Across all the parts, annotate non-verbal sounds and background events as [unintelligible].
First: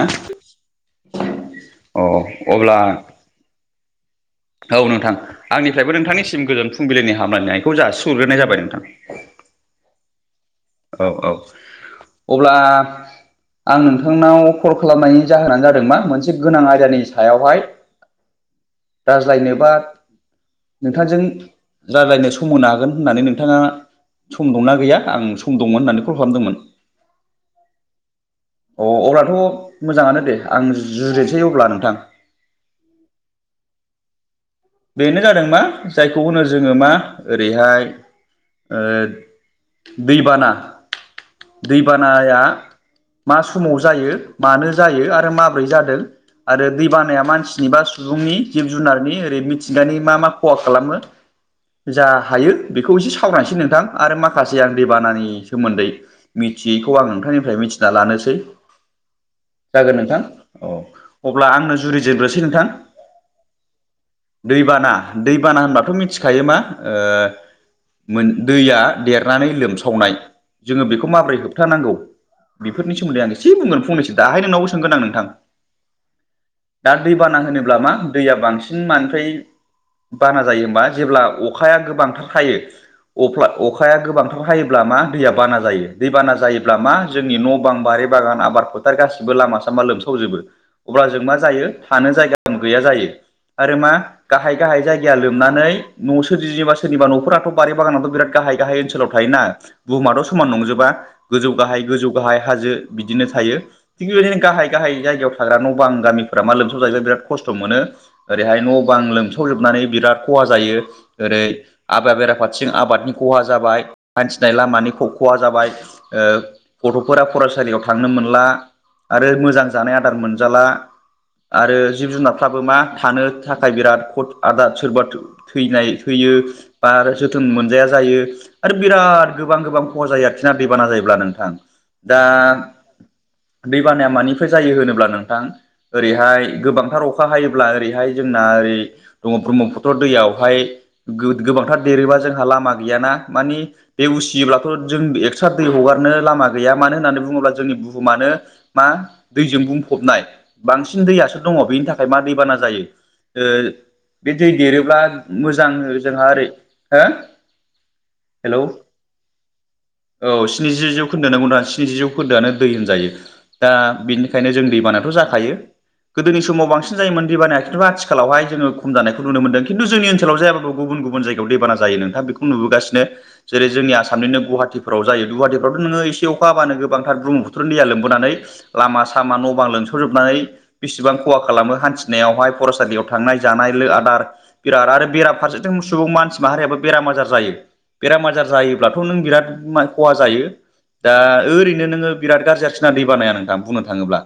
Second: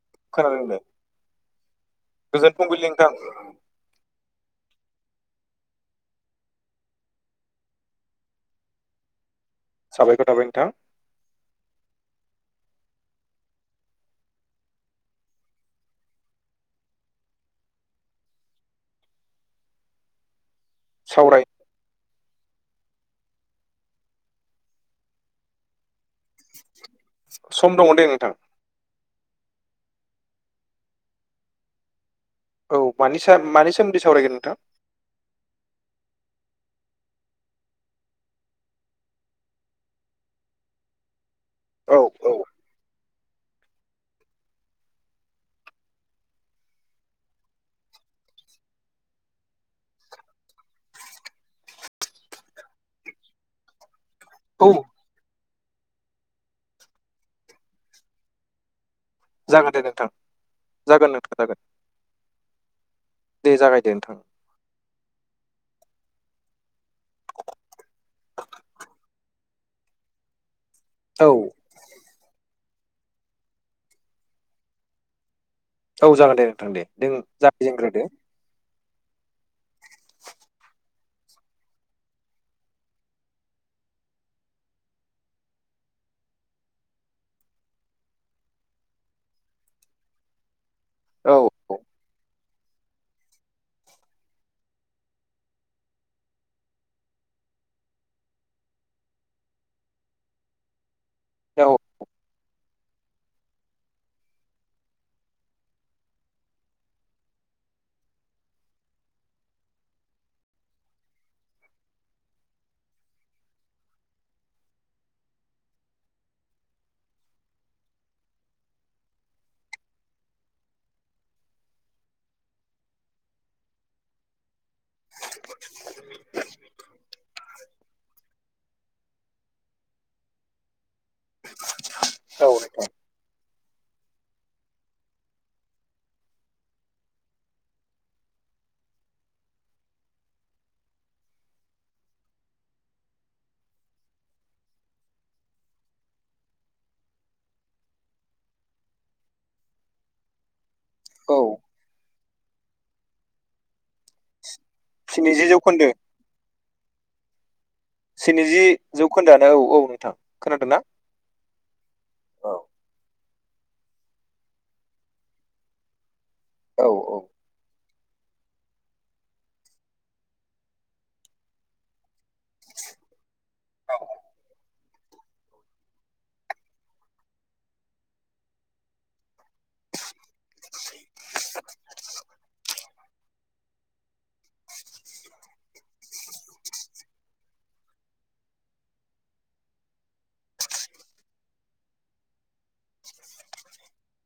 अ खोनादों दे गोजोन अब्ला [unintelligible] औ नोंथां आंनिफ्रायबो नोंथांनिसिम गोजोन फुंबिलिनि हामलायनायखौ जासिहरग्रोनाय जाबाय नोंथां। साबायखर थाबाय नोंथां। औ औ अब्ला आं नोंथांनाव कल खालामनायनि जाहोनानो जादों मा मोनसे गोनां आयदानि सायावहाय राज्लायनो बा नोंथांजों सावराय रालायनो सम होनो हागोन होननानै नोंथाङा सम दंना गैया आं सम दंमोन होननानै कल खालामदोंमोन। सम दङ दे नोंथां। अ अब्लाथ' मोजाङानो दे आं जुरिनोसै अब्ला नोंथां। औ मानि सा मानि सोमोन्दै सावरायगोन नोंथां? बेनो जादों मा जायखौ होनो जोङो मा ओरैहाय ओ दैबाना औ औ दैबानाया मा समाव जायो मानो जायो आरो माब्रै जादों आरो दै बानाया मानसिनि बा सुबुंनि जिब जुनारनि ओरै मि थिंगानि मा मा खहा खालामो जा हायो बेखौ एसे सावरायसै नोंथां आरो मा [unintelligible] औ आं दैेबानानि सोमोन्दै मिथियैखौ आं नोंथांनिफ्राय मिथिना लानोसै। जागोन नोंथां औ जागोन नोंथां अब्ला जागोन आंनो जुरिजोब्रोसै नोंथां। दे जागायदो नोंथां‌। दैबाना दैबाना होनबाथ' मिथिखायो मा ओ मोन दैया देरनानै लोमसावनाय जोङो बेखौ औ माबोरै होबथानांगौ। बेफोरनि सोमोन्दै आं एसे बुंगोन फंनैसो दाहाय नोंनावबो सोंगोन आं नोंथां। औ जागोन दे नोंथां दे दा नों दैबाना होनोब्ला मा जागायजेनग्रोदो दैया बांसिन मानिफ्राय बाना जायो होमबा जेब्ला अखाया गोबांथार हायो। अफ्ला अखाया गोबांथार हायोब्ला मा दैया बाना जायो दै बाना जायोब्ला मा जोंनि न' बां बारि बागान आबाद फोथार गासिबो लामा सामा लोमसावजोबो। अब्ला जों मा औ जायो औ थानो जायगा गैया जायो आरो मा गाहाय गाहाय जायगाया लोमनानै न' सोरजियोबा सोरनिबा न'फोराथ' बारि बागानाथ' बिराद गाहाय गाहाय ओनसोलाव थायोना बुहुमाथ' समान नंजोबा गोजौ औ गाहाय गोजौ गाहाय हाजो बिदिनो थायो। थिग बेबायदिनो गाहाय गाहाय जायगायाव थाग्रा न' बां गामिफोरा मा लोमसाव जायोबाय बिराद खस्थ' मोनो। ओरैहाय न' बां लोमसावजोबनानै बिराद खहा जायो। ओरै आबाद बेराफारथिं आबादनि खहा जाबाय हान्थिनाय लामानि ख-खहा जाबाय। ओ गथ'फोरा फरायसालियाव थांनो मोनला। आरो मोजां जानाय आदार मोनजाला आरो जिब जुनारफ्राबो मा थानो थाखाय बिराद कथ आदार सोरबा थो थैनाय थैयो बा आरो जोथोन मोनजाया जायो। आरो बिराद गोबां गोबां खहा जायो आरोखि ना दैबाना जायोब्ला नोंथां दा नोंथां दैबानाया मानिफ्राय जायो होनोब्ला नोंथां ओरैहाय गोबांथार अखा हायोब्ला ओरैहाय जोंना ओरै दङ ब्रह्मपुत्र दैयावहाय गो-गोबांथार देरोबा जोंहा लामा गैयाना मानि बे उसियोब्लाथ' जों एक्स्रा दै हगारनो लामा गैया मानो होननानै बुङोब्ला जोंनि बुहुमानो मा दैजों बुंफबनाय। बांसिन औ दैयासो दङ बेनि थाखाय मा दैबाना जायो ओ बे दै देरोब्ला स्निजि मोजां जौखोन्दो जोंहा ओरै हो हेलौ स्निजि जौखोन्दोआनो औ औ नोंथां खोनादों ना [unintelligible] स्निजि जौखोन्दोआनो दै होनजायो दा बिनिखायनो जों दैबानाथ' जाखायो। गोदोनि समाव औ बांसिन जायोमोन दैबानाया खिन्थु आथि खालावहाय जोङो खम जानायखौ नुनो मोनदों खिन्थु जोंनि ओनसोलाव जायाबाबो गुबुन गुबुन जायगायाव दैबान जायो नोंथां बेखौ नुबोगासिनो जेरै जोंनि आसामनिनो गुवाहाटी फोराव जायो दुवाहाटिफ्रावथ' नोङो एसे अखा हाबानो गोबांथार ब्रह्मपुत्रनि दैया लोमबोनानै लामा सामा न' बां लोमसावजोबनानै बेसेबां खहा खालामो हान्थिनायावहाय फरायसालियाव थांनाय जानाय लो आदार बिराद आरो बेरा फारसेथिं सुबुं मानसि माहारियाबो बेराम आजार जायो। बेराम आजार जायोब्लाथ' नों बिराद खहा जायो। दा ओरैनोङो बिराद गाज्रिसिना दै बानाया नोंथां, बुंनो थाङोब्ला।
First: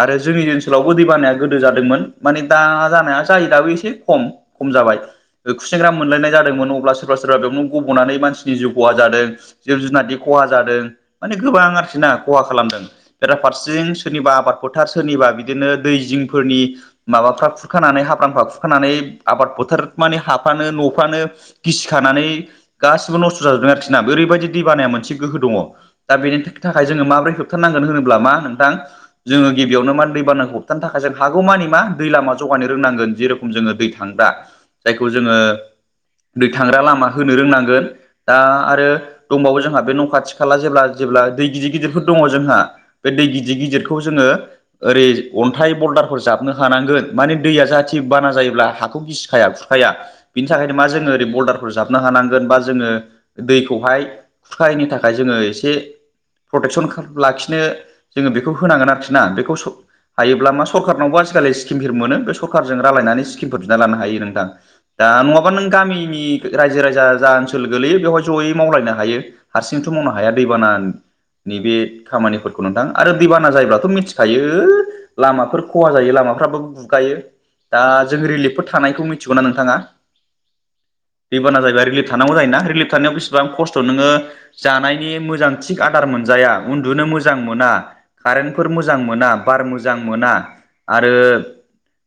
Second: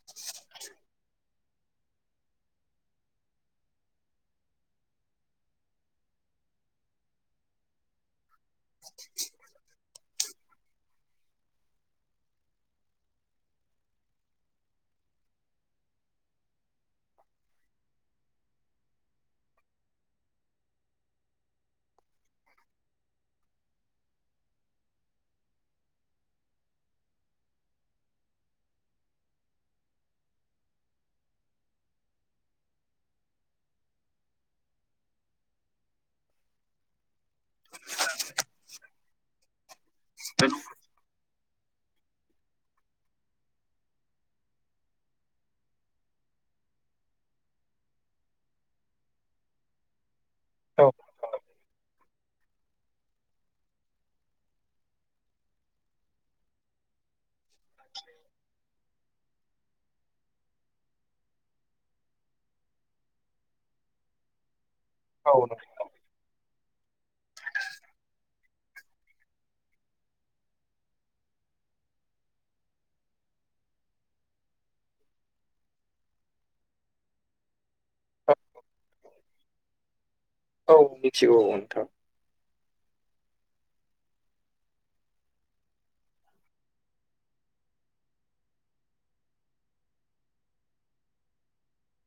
आरो जोंनि ओनसोलावबो दै बानाया गोदो जादोंमोन, माने दा जायो दाबो एसे खम, खम जाबाय। खुसेंग्रा मोनलायनाय जादोंमोन अब्ला सोरबा सोरबा बेयावनो गब'नानै मानसिनि जिउ खहा जादों। जिब जुनारनि खहा जादों माने गोबां आरोखि ना खहा खालामदों। बेराफारसें सोरनिबा आबाद फोथार सोरनिबा बिदिनो दै जिंफोरनि माबाफ्रा खुखानानै हाब्रामफा खुरखानानै आबाद फोथोर माने हाफ्रानो न'फ्रानो गिसि खानानै गासिबो नस्थ' जाजोबदों आरोखि ना ओरैबायदि दै बानाया मोनसे गोहो दङ। दा बेनि थाखाय जोङो माबोरै होबथारनांगोन होनोब्ला मा नोंथां? जोङो गिबियावनो मान दै बानाखौ होबथानो थाखाय जों हागौ मानि मा? दै लामा [unintelligible] रोंनांगोन, जेरकम जोंओ दै थांग्रा, जायखौ जोंऔ दै थाग्रा लामा होनो रोंनांगोन दा आरो दंबावो जोंहा बे न' खाथि खाला जेब्ला जेब्ला दै गिदिर गिदिरफोर दङ जोंहा, बे दै गिदिर गिदिरखौ जोङो ओरै अन्थाइ बलदारफोर जाबनो हानांगोन। माने दैया जााहाथे बाना जायोब्ला हाखौ गिसिखाया खुरखाया। बिनि थाखायनो औ मा जोङो ओरै भल्डारफोर जाबनो हानांगोन। बा जोङो दैखौहाय खुरखाहैनो थाखाय जोङो एसे प्रटेकसन लाखिनो जोङो बेखौ होनांगोन आरोखि ना बेखौ हायोब्ला मा सरखारारनावबो आजिखालि स्किमफोर मोनो बे सरखारजों रायलायनानै स्किमफोर दिना लानो हायो नोंथां, दा औ नङाबा नोंथां नों गामिनि रायजो राजा जा ओनसोल गोलैयो बेवहाय जयै मावलायनो हायो। हारसिंथ' मावनो हाया दैबाना नैबे खामानिफोरखौ नोंथां, आरो दैबाना जायोब्लाथ' मिथिखायो। लामाफोर खहा जायो लामाफ्राबो बुगायो दा जों रिलिफफोर थानायखौ मिथिगौनाा नोंथाङा। औ मिथिगौ रबाना नोंथां जाहैबाय रिलिफ थानांगौ जायोना रिलिफ थानायाव बेसिबां खस्थ' नोङो जानायनि मोजां थिग आदार मोनजाया, उन्दुनो मोजां मोना। कारेन्टफोर मोजां मोना बार मोजां मोना। आरो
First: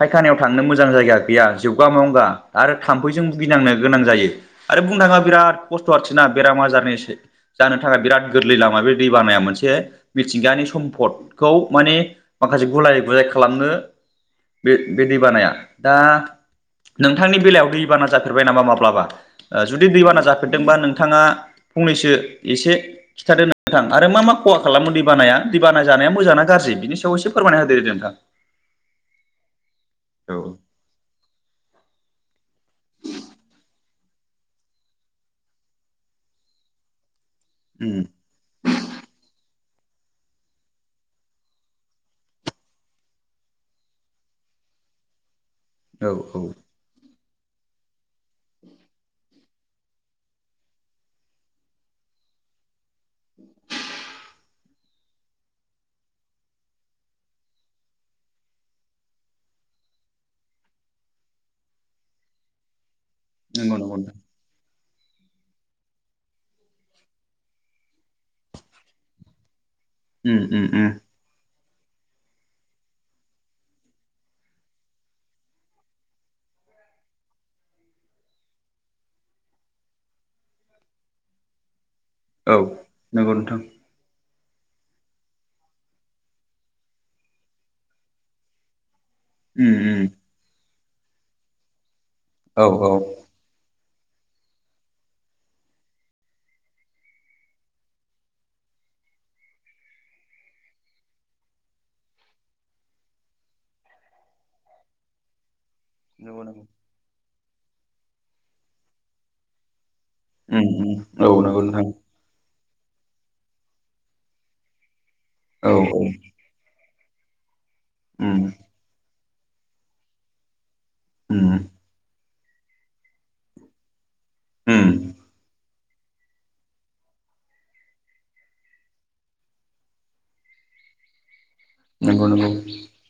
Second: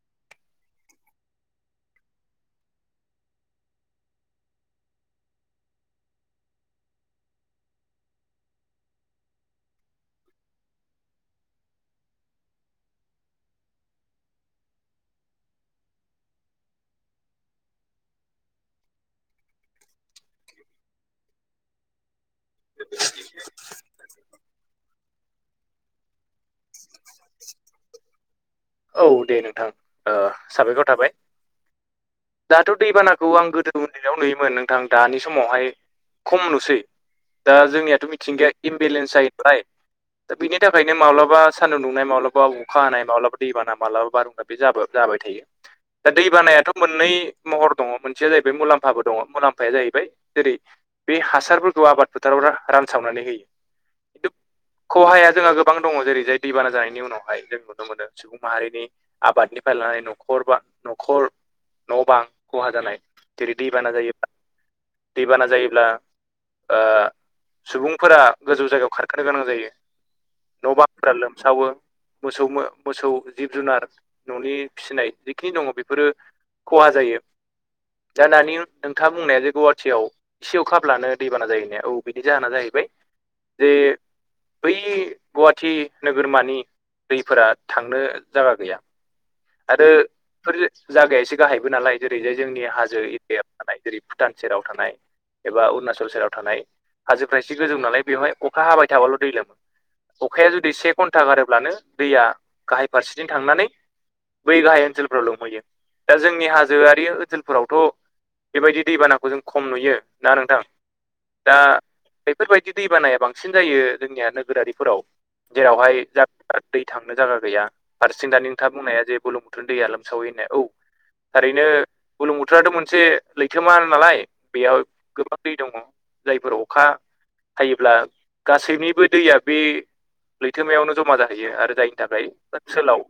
फायखानायाव थांनो मोजां जायगा गैया जोबगा मगा, आरो थाम्फैजों भुगिनांनो गोनां जायो। आरो बुंनो थाङा बिराद खस्थ' आरोखि नना बेराम आजारनिसै। जानो थाखाय बिराद गोरलै लामा बे दै बानाया मोनसे मिथिंगानि सम्फदखौ माने माखासे गुलाय गुजाय खालामनो बे बे दैबानाया, दा नोंथांनि बेलायाव दैबाना जाफेरबाय नामा माब्लाबा? जुदि दैबाना जाफेरदोंबा नोंथाङा फंनैसो एसे खिथादो नोंथां आरो मा मा खहा खालामो दै बानाया? दैबाना जानाया मोजां गाज्रि? बिनि एसे फोरमाय होदो नोंथां। औ दे नोंथां औ साबायखाव थाबाय। दाथ' दैबानाखौ आं गोदो उन्दैयाव नुयोमोन नोंथां दानि समावहाय खम नुसै दा उम जोंनियाथ' मिथिंगाया इमबेलेन्स जायो नालाय, दा बिनि थाखायनो माब्लाबा सान्दुं दुंनाय माब्लाबा अखा हानाय माब्लाबा दैबाना मालाबा बानपानी जा जाबाय थायो, औ दा दैबानायाथ' मोननै महर दङ मोनसेया जाहैबाय मुलाम्फाबो दङ, मुलाम्फाया जाहैबाय जेरै बे हासारफोरखौ आबाद फोथाराव रानसावनानै होयो। खिन् खहाया जोंहा गोबां दङ जेरै जाय दैबाना जानायनि उनावहाय जों नुनो मोनो। सुबुं माहारिनि आबादनिफ्राय लानानै न'खर बा न'खर न' बां खहा जानाय जेरै नंगौ नंगौ दैबाना नोंथां जायो दैबाना जायोब्ला ओ सुबुंफोरा गोजौ जायगायाव खारखानो गोनां जायो। न' उम बां्रा लोमसावो मोसौ मोसौ जिब जुनार न'नि फिसिनाय जिखिनि दङ बेफोरो खहा जायो। दा दानि नोंथाङा बुंनाया जे गुवाहाटियाव एसे अ खाब्लानो दैबाना जायो होननाया। औ। बिनि उम नंगौ जाहोना जाहैबाय नोंथां जे बै गुवाहाटि नोगोरमानि दैफोरा थांनो जायगा गैया उम आरो उम बेफोर जागायासो गाहायबो नालाय जेरै जाय औ जोंनि हाजो नंगौ थानाय जेरै भुटान सेराव थानाय एबा अरुणाचल सेराव थानाय हाजोफ्रा एसे गोजौ नालाय बेवहाय अखा हाबाय थाबाल' दैलोमोन अखाया जुदि से घन्टा गारोब्लानो दैया गाहाय फारसेथिं थांनानै बै गाहाय ओनसोलफ्राव लोमहैयो दा नंगौ जोंनि उम उम औ हाजोआ बे ओनसोलफोरावथ' बेबायदि दैबानाखौ जों खम नुयो ना नोंथां नंगौ दा नोंथां औ बेफोरबायदि दैबानाया बांसिन जायो जोंनिया नोगोरारिफोराव जेरावहाय जा दै थांनो जगा गैया उम फारसें दा नोंथाङ बुंनाया जेुलुम बुथोरनि दैया लोमसावै होननाय औ उम थारैनो बुरलुंबुथुराथ' मोनसे लैथोमा नालाय बेयाव गोबां दै दङ जायफोर अखा थायोब्ला गासैनिबो दैया बे लैथोमायावनो जमा जाहैयो आरो दायो नंगौ थाखाय नंगौ ओनसोलाव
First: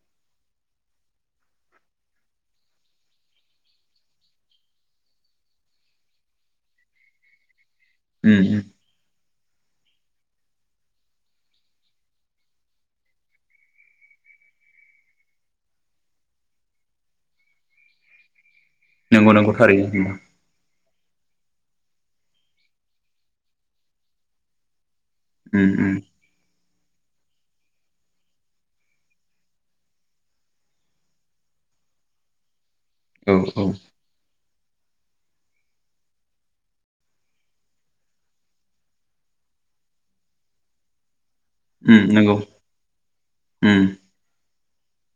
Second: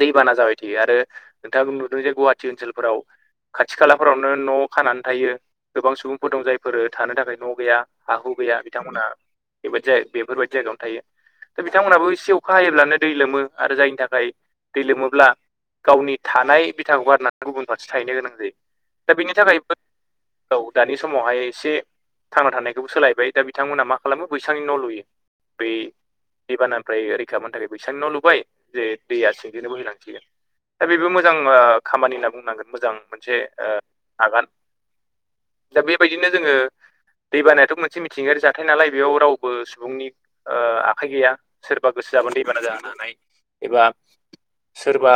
दैबाना जाबाय थायो आरो नोंथाङाबो नुदों जे गुवाहाटि ओनसोलफोराव खाथि खालाफोरावनो न' खानानै थायो गोबां सुबुंफोर दं जायफोर थानो थाखाय न' गैया हा हु उम गैया उम बिथांमोनहा बेबायदि बेफोरबायदि जायगायावनो थायो दा बिथांमोनहाबो एसे अखा हायोब्लानो दै लोमो आरो जायनि थाखाय दै लोमोब्ला गावनि थानाय बिथाखौ गारनानै गुबुन फारसे थाहैनो गोनां जायो दा बेनि नंगौ नंगौ थाखायबो थारैनो औ दानि समावहाय एसे थांना थानायखौबो सोलायबाय दा बिथांमोनहा मा खालामो बैसांनि न' लुयो उम बै उम दैबानानिफ्राय रैखा मोननो थाखाय बैसांनि न' लुबाय जे दैया सि थिंनो बोहैलांसिगोन दा बेबो मोजां खामानि होनना बुंनांगोन मोजां मोनसे औ औ ओ आगान दा बेबायदिनो जोङो दैबानायाथ' मोनसे मिथिंगायारि जाथाय नालाय बेयाव रावबो सुबुंनि ओ आखाइ गैया सोरबा गोसो उम जाबानो नंगौ दैबाना जाहोनो हानाय एबा उम सोरबा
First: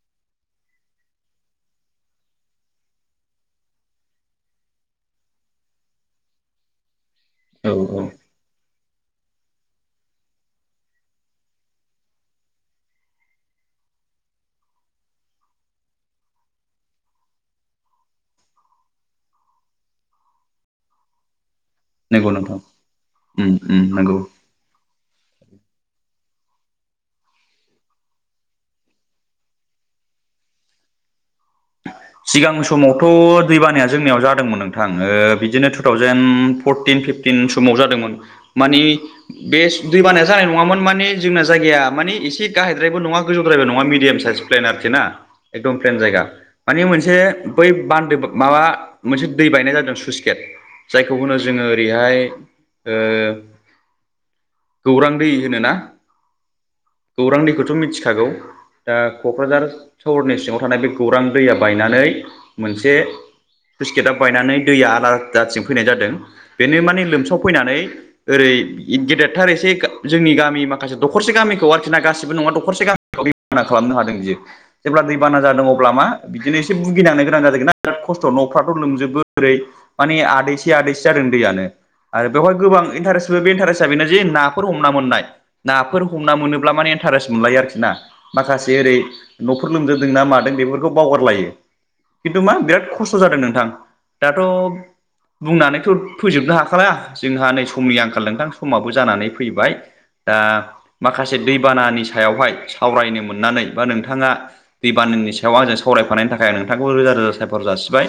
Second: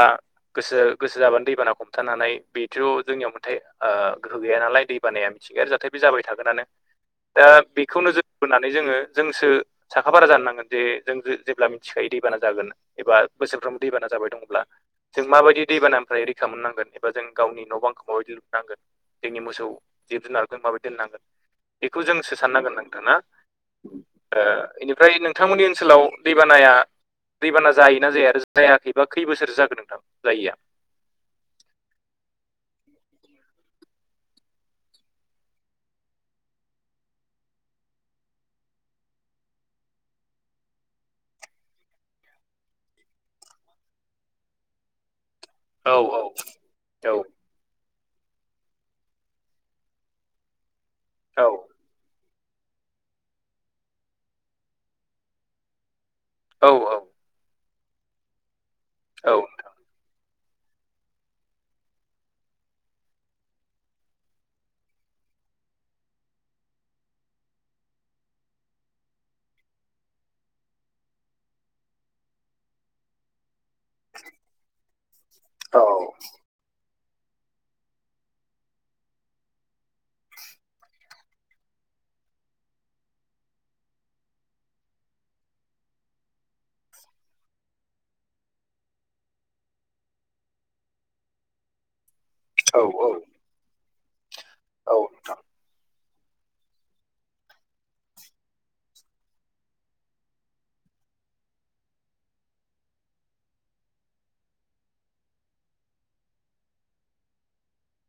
गोसो गोसो जाबानो दैबाना हमथानो हानाय बेथ' जोंनियाव मोनथाय ओ गोहो गैया नालाय दैबानाया मिथिंगायारि जाथाय बे जाबाय थागोनानो दा औ बेखौ औ नोजोर होननानै जोङो जोंसो साखाफारा जानो नांगोन जे जों जेब्ला मिथिखायो दैबाना जागोन एबा बोसोरफ्रोमबो दैबाना जाबाय दंब्ला जों माबायदि दैबानानिफ्राय रैखा मोननांगोन एबा जों गावनि न' बांखौ माबायदि लुनांगोन जोंनि मोसौ जिब जुनारखौ माबोरै दोननांगोन बेखौ जोंसो साननांगोन नोंथां ना उम उम नंगौ ओ बेनिफ्राय नोंथांमोननि ओनसोलाव दैबानाया दैबाना जायोना जाया आरो जायाखैबा खै बोसोरसो जाखो नोंथां जायैया [inaudible] सिगां समावथ' दै बानाया जोंनियाव जादोंमोन नोंथां ओ बिदिनो टु थावजेन फरटिन फिफ थिन समाव जादोंमोन माने बे दैबाना जानाय नङामोन माने जोंना जायगाया मानिे एसे गाहायद्रायबो नङा गोजौद्रायबो नङा मिडियाम साइस प्लेन आरोखि ना एकदम औ प्लेन जायगा माने मोनसे औ बै बान्दो माबा मोनसे दै बायनाय जादों सुइस गेट जायखौ होनो औ जोङो ओरैहाय गौरां दै होनो ना औ गौरां दैखौथ' मिथिखागौ दा औ क'क्राझार सहरनि सिङाव थानाय बे गौरां दैया बायनानै मोनसे सुइस गेटआ बायनानै दैया आलादाथिं फैनाय जादों बेनो माने लोमसाव फैनानै ओरै गेदेरथार एसे जोंनि गामि माखासे दखरसे गामिखौ आरोखि ना गासिबो नङा दखरसे गामि दैबाना खालामनो हादों बियो जेब्ला दैबाना जादों अब्ला मा बिदिनो एसे भुगिनांनो गोनां जादोंना बिराद खस्थ' न'फ्राथ' लोमजोबो ओरै माने आदैसे आदैसे जादों दैयानो। आरो बेवहाय गोबां इन्टारेस्ट बे इन्टारेस्टआ बेनो जे नाफोर हमना मोननाय नाफोर हमना मोनो माने इन्टारेस्ट मोनलायो आरोखि ना माखासे ओरै न'फोर लोमजोबदों ना मादों बेफोर खौ बावगारलायो खिन्थु मा औ बिराद खस्थ' जादों नोंथां। दाथ' औ बुंनानैथ' फोजोबनो हाखाला जोंहा नै समनि आंखाल नोंथां समाबो जानानै फैबाय। दा माखासे दैबानानि सायावहाय सावरायनो मोननानै बा नोंथाङा दैबानानि सायाव आंजों सावरायफानायनि थाखाय आं नोंथांखौ रोजा रोजा साबायखर जासिबाय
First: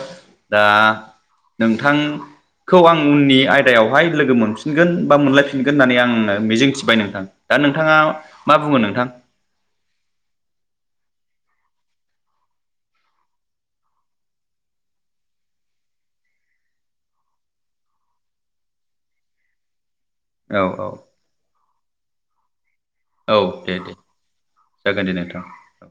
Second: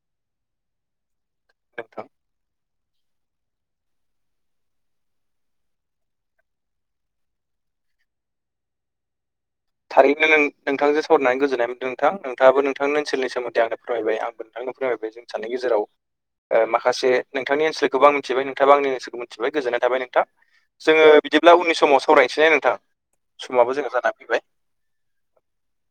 दा नोंथां खौ आं उननि आयदायावहाय लोगो मोनफिनगोन बा मोनलायफिनगोन होननानै आं मिजिं थिबाय नोंथां। दा नोंथाङा मा बुङो नोंथां? थारैनो नों नोंथांजों सावरायनानै गोजोननाय मोनदों नोंथां नोंथाङाबो नोंथांनि ओनसोलनि सोमोन्दै आंनो फोरमायबाय आंबो नोंथांनो फोरमायबाय जे [unintelligible] गेजेराव ओ माखासे नोंथांनि ओनसोलखौबो आं मिथिबाय नोंथाङाबो आंनि ओनसोलखौ मिथिबाय गोजोननाय थाबाय नोंथां। औ औ जोङो बिदिब्ला उननि समाव सावरायनोसै ना नोंथां औ दे समाबो दे जोंना जाना फैबाय। जागोन दे नोंथां। औ